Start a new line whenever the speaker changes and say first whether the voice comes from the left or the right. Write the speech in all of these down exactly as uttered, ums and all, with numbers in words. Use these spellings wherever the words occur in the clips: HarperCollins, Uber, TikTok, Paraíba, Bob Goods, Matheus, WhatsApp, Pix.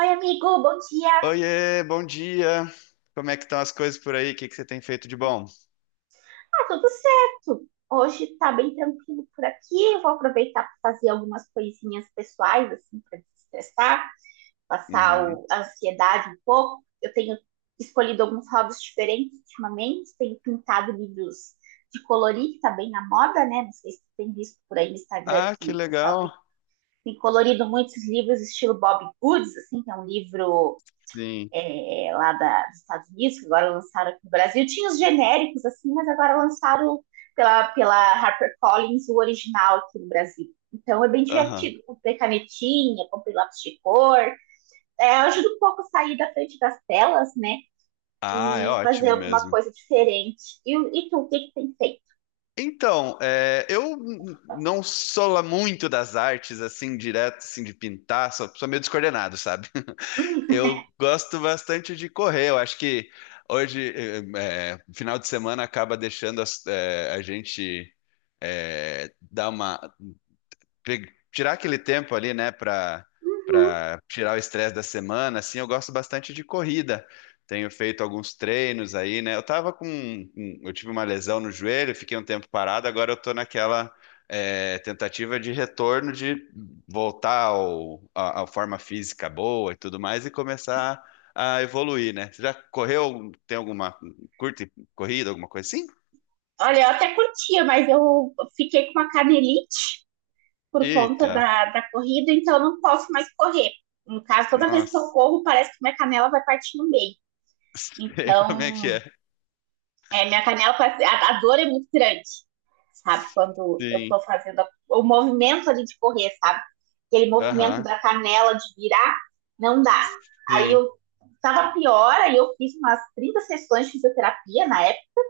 right: Oi, amigo, bom dia.
left: Oiê, bom dia. Como é que estão as coisas por aí? O que que você tem feito de bom?
right: Ah, tudo certo. Hoje tá bem tranquilo por aqui. Vou aproveitar para fazer algumas coisinhas pessoais, assim, para desestressar, passar
left: Uhum.
right: o- a ansiedade um pouco. Eu tenho escolhido alguns hobbies diferentes ultimamente. Tenho pintado livros de colorir, que tá bem na moda, né? Não sei se tu tem visto por aí no Instagram
left: Ah, que
right: que o pessoal
left: legal.
right: tem, tem colorido muitos livros estilo Bob Goods, assim, que é um livro
left: Sim.
right: é, é, lá da, dos Estados Unidos, que agora lançaram aqui no Brasil. Tinha os genéricos, assim, mas agora lançaram pela, pela HarperCollins o original aqui no Brasil. Então é bem
left: Aham.
right: divertido. Comprei canetinha, comprei lápis de cor. É, ajuda um pouco a sair da frente das telas, né?
left: Ah, é
right: E fazer
left: ótimo
right: alguma
left: mesmo.
right: coisa diferente. E, e tu, o que, que tem feito?
left: Então, é, eu n- não sou lá muito das artes, assim, direto, assim, de pintar, sou, sou meio descoordenado, sabe? Eu gosto bastante de correr, eu acho que hoje, eh, eh, final de semana, acaba deixando as- eh, a gente eh, dar uma, pe- tirar aquele tempo ali, né, para
right: Uhum.
left: para tirar o estresse da semana, assim, eu gosto bastante de corrida. Tenho feito alguns treinos aí, né? Eu tava com, um- um, eu tive uma lesão no joelho, fiquei um tempo parado, agora eu tô naquela é, tentativa de retorno de voltar ao, à, à forma física boa e tudo mais e começar a evoluir, né? Você já correu, tem alguma curta corrida, alguma coisa assim?
right: Olha, eu até curtia, mas eu fiquei com uma canelite por conta
left: Eita,
right: da, da corrida, então eu não posso mais correr. No caso, toda vez que eu
left: nossa,
right: corro, parece que minha canela vai partir no meio.
left: sei como é que
right: Então,
left: é.
right: é, minha canela, parece- a, a dor é muito grande, sabe? Quando eu
left: Sim.
right: tô fazendo a- o movimento ali de correr, sabe? Aquele movimento
left: Aham,
right: da canela de virar, não dá. Aí
left: sim.
right: eu tava pior, aí eu fiz umas trinta sessões de fisioterapia na época,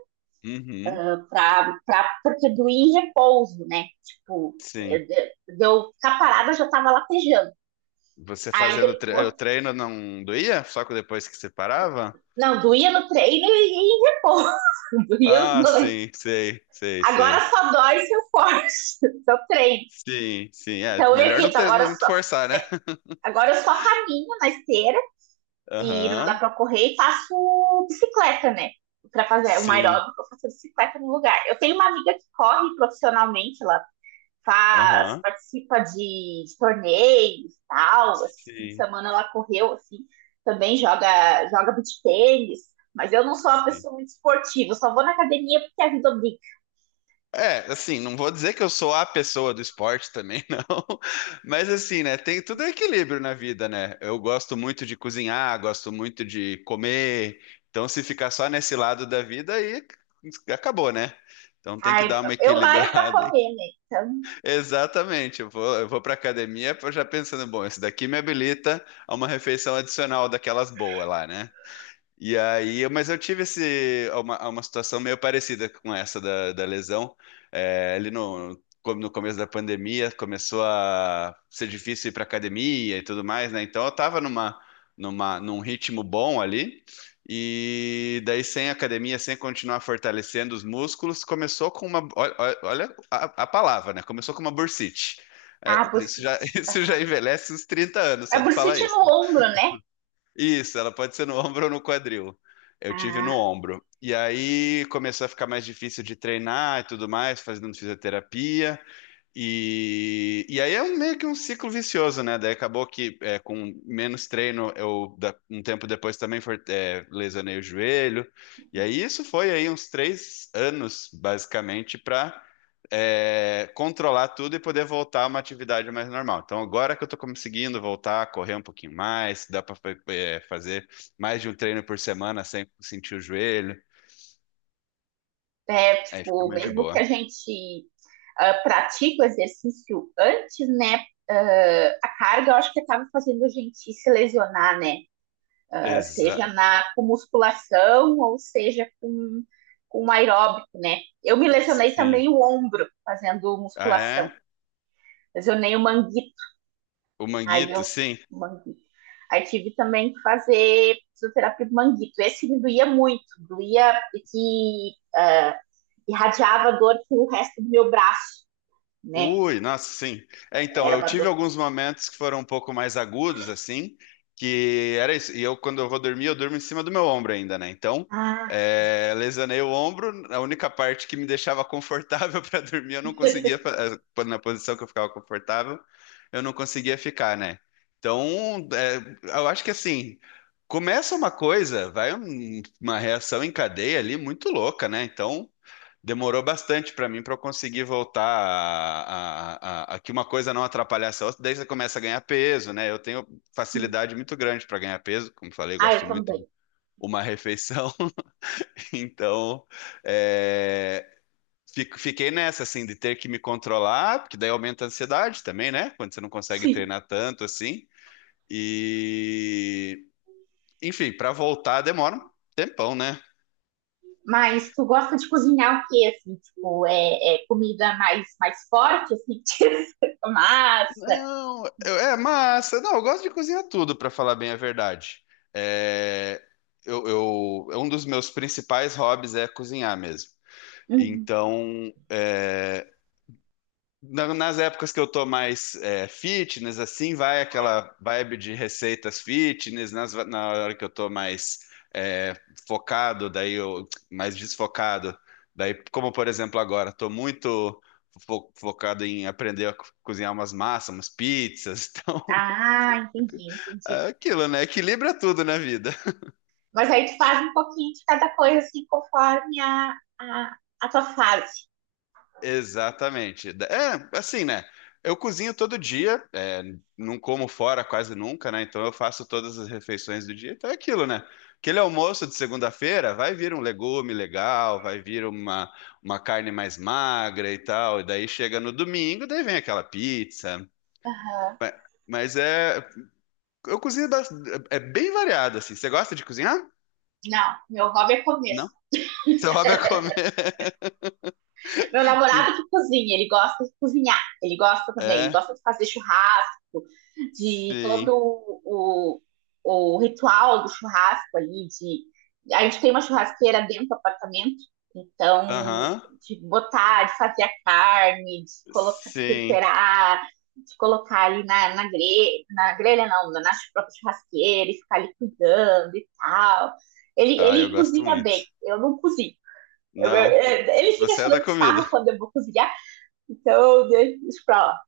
left: Uhum,
right: pra, pra, porque doía em repouso, né? Tipo, é,
left: sim.
right: é, deu eu- ficar parada, eu já tava latejando.
left: Você
right: Aí
left: fazendo tre o
right: depois.
left: treino não doía? Só que depois que você parava?
right: Não, doía no treino e em repouso. Doía os
left: Ah,
right: dois.
left: sim, sei, sei,
right: Agora
left: sei.
right: só dói se eu forço, se eu treino.
left: Sim, sim. É,
right: Então eu
left: melhor não
right: evito,
left: ter,
right: agora eu
left: não
right: só.
left: forçar, né?
right: é, agora eu só caminho na esteira e não dá
left: Aham,
right: pra correr e faço bicicleta, né? Pra fazer o
left: sim.
right: aeróbico, eu faço bicicleta no lugar. Eu tenho uma amiga que corre profissionalmente, ela faz,
left: Aham,
right: participa de, de torneios, e tal, esse fim de
left: sim,
right: semana ela correu, assim, também joga, joga beach tênis, mas eu não sou uma
left: sim.
right: pessoa muito esportiva, eu só vou na academia porque a vida obriga.
left: É, assim, não vou dizer que eu sou a pessoa do esporte também, não. Mas assim, né, tem tudo é equilíbrio na vida, né? Eu gosto muito de cozinhar, gosto muito de comer. Então, se ficar só nesse lado da vida, aí acabou, né? Então tem que
right: Ai,
left: dar uma
right: eu malho pra
left: equilibrada, hein?
right: comer, né? Então,
left: Exatamente. Eu vou, eu vou para academia já pensando, bom, esse daqui me habilita a uma refeição adicional daquelas boas lá, né? E aí, eu- mas eu tive esse, uma, uma situação meio parecida com essa da, da lesão. É, ali no, como no começo da pandemia, começou a ser difícil ir para academia e tudo mais, né? Então eu estava numa, numa, num ritmo bom ali. E daí, sem academia, sem continuar fortalecendo os músculos, começou com uma. Olha, olha- a, a palavra, né? Começou com uma bursite. É,
right: ah,
left: isso
right: bursite.
left: já, isso já
right: Aham.
left: envelhece uns trinta anos,
right: A
left: só de falar
right: bursite é
left: isso.
right: no ombro, né?
left: Isso, ela pode ser no ombro ou no quadril. Eu tive no
right: Ah,
left: ombro. E aí começou a ficar mais difícil de treinar e tudo mais, fazendo fisioterapia. E, e aí é um- meio que um ciclo vicioso, né? Daí acabou que é, com menos treino, eu da- um tempo depois também for- é, lesionei o joelho. E aí isso foi aí uns três anos, basicamente, para controlar tudo e poder voltar a uma atividade mais normal. Então agora que eu tô conseguindo voltar a correr um pouquinho mais, dá para fazer mais de um treino por semana sem sentir o joelho,
right: é,
left: aí fica
right: tipo,
left: mais de
right: mesmo que a
left: boa.
right: gente ah, pratique o exercício antes, né? Ah, a carga, eu acho que acaba fazendo a gente se lesionar, né? Uh, seja
left: Exato.
right: na com musculação ou seja com, com aeróbico, né? Eu me lesionei
left: Sim.
right: também o ombro fazendo
left: Ah,
right: musculação.
left: é?
right: Lesionei o manguito,
left: O
right: aí
left: manguito,
right: eu
left: sim.
right: manguito. Aí tive também que fazer fisioterapia do manguito. Esse me doía muito, doía que uh, irradiava dor pro resto do meu braço, né?
left: Ui, nossa, sim. É, então,
right: Era
left: eu
right: uma
left: tive
right: dor.
left: alguns momentos que foram um pouco mais agudos, assim, que era isso. E eu, quando eu vou dormir, eu durmo em cima do meu ombro ainda, né? Então,
right: Ah, sim.
left: é, lesionei o ombro, a única parte que me deixava confortável para dormir, eu não conseguia, fa- eh, na posição que eu ficava confortável, eu não conseguia ficar, né? Então, é, eu acho que assim, começa uma coisa, vai um- uma reação em cadeia ali muito louca, né? Então. Demorou bastante para mim para eu conseguir voltar a, a- a- a que uma coisa não atrapalhasse a outra. Daí você começa a ganhar peso, né? Eu tenho
right: Sim.
left: facilidade muito grande para ganhar peso, como falei,
right: Ah,
left: gosto
right: eu
left: muito de
right: também.
left: uma refeição. Então, é, fico- fiquei nessa, assim, de ter que me controlar, porque daí aumenta a ansiedade também, né? Quando você não consegue
right: Sim.
left: treinar tanto assim. E, enfim, para voltar demora um tempão, né?
right: Mas tu gosta de cozinhar o quê, assim? Tipo, é, é comida mais, mais forte, assim, tipo massa?
left: Não, eu- é massa. Não, eu gosto de cozinhar tudo, pra falar bem a verdade. É, eu, eu- um dos meus principais hobbies é cozinhar mesmo.
right: Uhum.
left: Então, é, na- Nas épocas que eu tô mais é, fitness, assim, vai aquela vibe de receitas fitness. Nas, na hora que eu tô mais é, focado, daí eu mais desfocado. Daí, como por exemplo agora, tô muito fo- focado em aprender a co- cozinhar umas massas, umas pizzas.
right: Ah, entendi,
left: Então,
right: entendi.
left: é aquilo, né? Equilibra tudo na vida.
right: Mas aí tu faz um pouquinho de cada coisa, assim, conforme a, a, a tua fase.
left: Exatamente. É, assim, né? Eu cozinho todo dia, é, não como fora quase nunca, né? Então eu faço todas as refeições do dia. Então é aquilo, né? Aquele almoço de segunda-feira vai vir um legume legal, vai vir uma, uma carne mais magra e tal. E daí chega no domingo, daí vem aquela pizza.
right: Aham.
left: Mas, mas é. Eu cozinho, bas- é bem variado, assim. Você gosta de cozinhar?
right: Não, meu hobby é comer.
left: Não. Seu hobby é comer.
right: Meu
left: Que-
right: namorado que cozinha, ele gosta de cozinhar, ele gosta também,
left: É,
right: gosta de fazer churrasco, de
left: sim.
right: todo o, o ritual do churrasco ali, de a gente tem uma churrasqueira dentro do apartamento, então
left: Aham.
right: de botar, de fazer a carne, de colocar, de
left: Sim.
right: temperar, de colocar ali na, na grelha, na grelha não, na própria churrasqueira e ficar ali cuidando e tal. Ele,
left: Ah, eu
right: ele
left: gosto
right: cozinha bem,
left: muito.
right: eu não cozinho. Eu- eu-
left: Não,
right: eu- ele fica
left: você é da
right: tirando
left: comida.
right: sarro quando eu vou cozinhar, então eu deixo isso pra lá.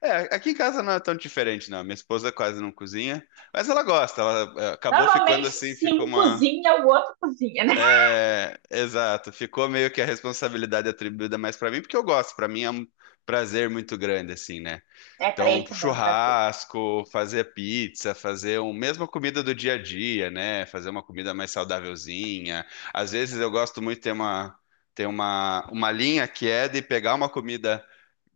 left: É, aqui em casa não é tão diferente, não. Minha esposa quase não cozinha, mas ela gosta. Ela eh, acabou ficando
right: Normalmente,
left: assim,
right: se
left: ficou
right: um
left: uma.
right: cozinha, o outro cozinha, né?
left: É, exato. Ficou meio que a responsabilidade atribuída mais pra mim, porque eu gosto. Pra mim é um prazer muito grande, assim, né?
right: É, pra
left: Então, um
right: ele também é um prazer.
left: churrasco, fazer pizza, fazer um, mesmo a comida do dia a dia, né? Fazer uma comida mais saudávelzinha. Às vezes eu gosto muito de ter uma, ter uma, uma linha que é de pegar uma comida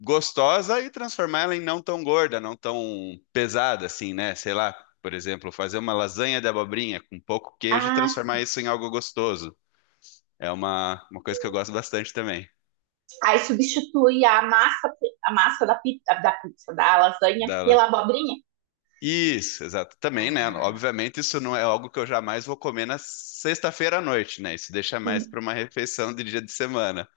left: gostosa e transformar ela em não tão gorda, não tão pesada assim, né? Sei lá, por exemplo, fazer uma lasanha de abobrinha com pouco queijo e
right: Ah,
left: transformar
right: sim.
left: isso em algo gostoso. É uma, uma coisa que eu gosto bastante também.
right: Aí substitui a massa, a massa da pizza, da pizza, da lasanha
left: Da
right: pela abobrinha.
left: Isso, exato. Também, né?
right: Ah,
left: Obviamente, isso não é algo que eu jamais vou comer na sexta-feira à noite, né? Isso deixa mais
right: sim,
left: para uma refeição de dia de semana.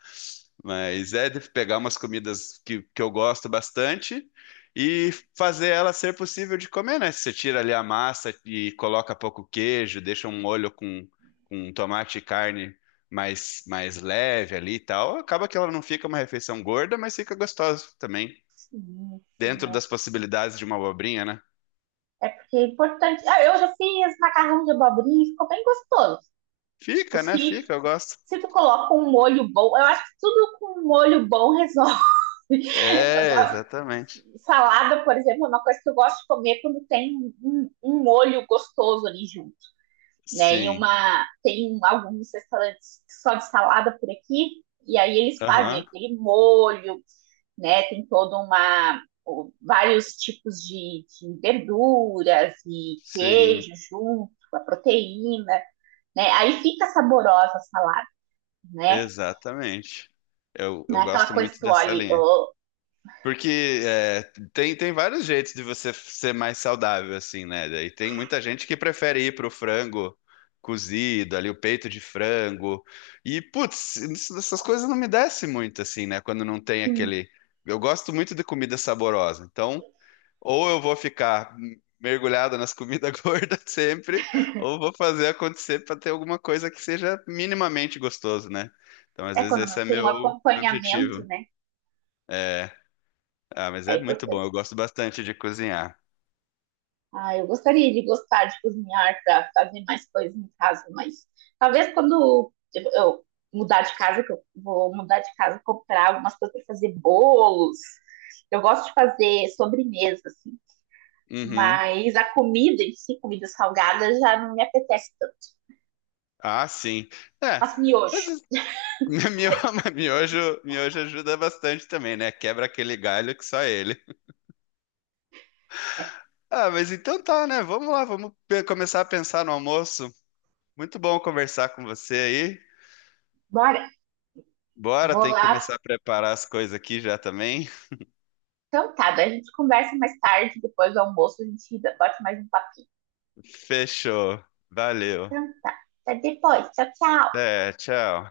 left: Mas é de pegar umas comidas que, que eu gosto bastante e fazer ela ser possível de comer, né? Você tira ali a massa e coloca pouco queijo, deixa um molho com, com tomate e carne mais, mais leve ali e tal. Acaba que ela não fica uma refeição gorda, mas fica gostosa também,
right: sim, sim.
left: dentro das possibilidades de uma abobrinha, né?
right: É, é porque é importante. Ah, eu já fiz macarrão de abobrinha e ficou bem gostoso. Tipo,
left: Fica, né?
right: se,
left: Fica, eu gosto.
right: se tu coloca um molho bom, eu acho que tudo com um molho bom resolve. Eu,
left: É, exatamente.
right: Salada, por exemplo, é uma coisa que eu gosto de comer quando tem um, um um molho gostoso ali junto, né? E
left: Sim.
right: uma tem alguns restaurantes só de salada por aqui, e aí eles
left: Aham.
right: fazem aquele molho, né? Tem toda uma vários tipos de, de verduras e
left: Sim,
right: queijo junto, a proteína, né? Aí fica saborosa a salada, né?
left: exatamente. Eu,
right: Não
left: eu
right: é aquela
left: gosto
right: coisa que
left: muito
right: tu
left: dessa
right: olha,
left: linha.
right: oh,
left: Porque é, tem, tem vários jeitos de você ser mais saudável, assim, né? E tem muita gente que prefere ir pro frango cozido, ali o peito de frango. E, putz, isso- essas coisas não me descem muito, assim, né? Quando não tem
right: sim.
left: aquele. Eu gosto muito de comida saborosa. Então, ou eu vou ficar mergulhado nas comidas gordas sempre, ou vou fazer acontecer para ter alguma coisa que seja minimamente gostoso, né? Então, às
right: É
left: vezes,
right: quando
left: esse
right: não
left: é
right: tem um
left: meu, meu
right: acompanhamento,
left: objetivo.
right: né?
left: É, ah, mas
right: É
left: é muito bom,
right: importante.
left: eu gosto bastante de cozinhar.
right: Ah, eu gostaria de gostar de cozinhar para fazer mais coisas em casa, mas talvez quando eu eu mudar de casa, que eu vou mudar de casa, comprar algumas coisas para fazer bolos. Eu gosto de fazer sobremesa, assim,
left: Uhum.
right: mas a comida em si, comida salgada, já não me apetece tanto.
left: Ah, sim. É,
right: Faço
left: mas
right: miojo.
left: es- mio- miojo, miojo ajuda bastante também, né? Quebra aquele galho que só ele. Ah, mas então tá, né? Vamos lá, vamos pe- começar a pensar no almoço. Muito bom conversar com você aí.
right: Bora,
left: Bora,
right: vou
left: tem que
right: lá.
left: começar a preparar as coisas aqui já também.
right: Então tá, daí a gente conversa mais tarde, depois do almoço, a gente bota mais um papinho.
left: Fechou. Valeu.
right: Então, até depois. Tchau, tchau.
left: É, tchau.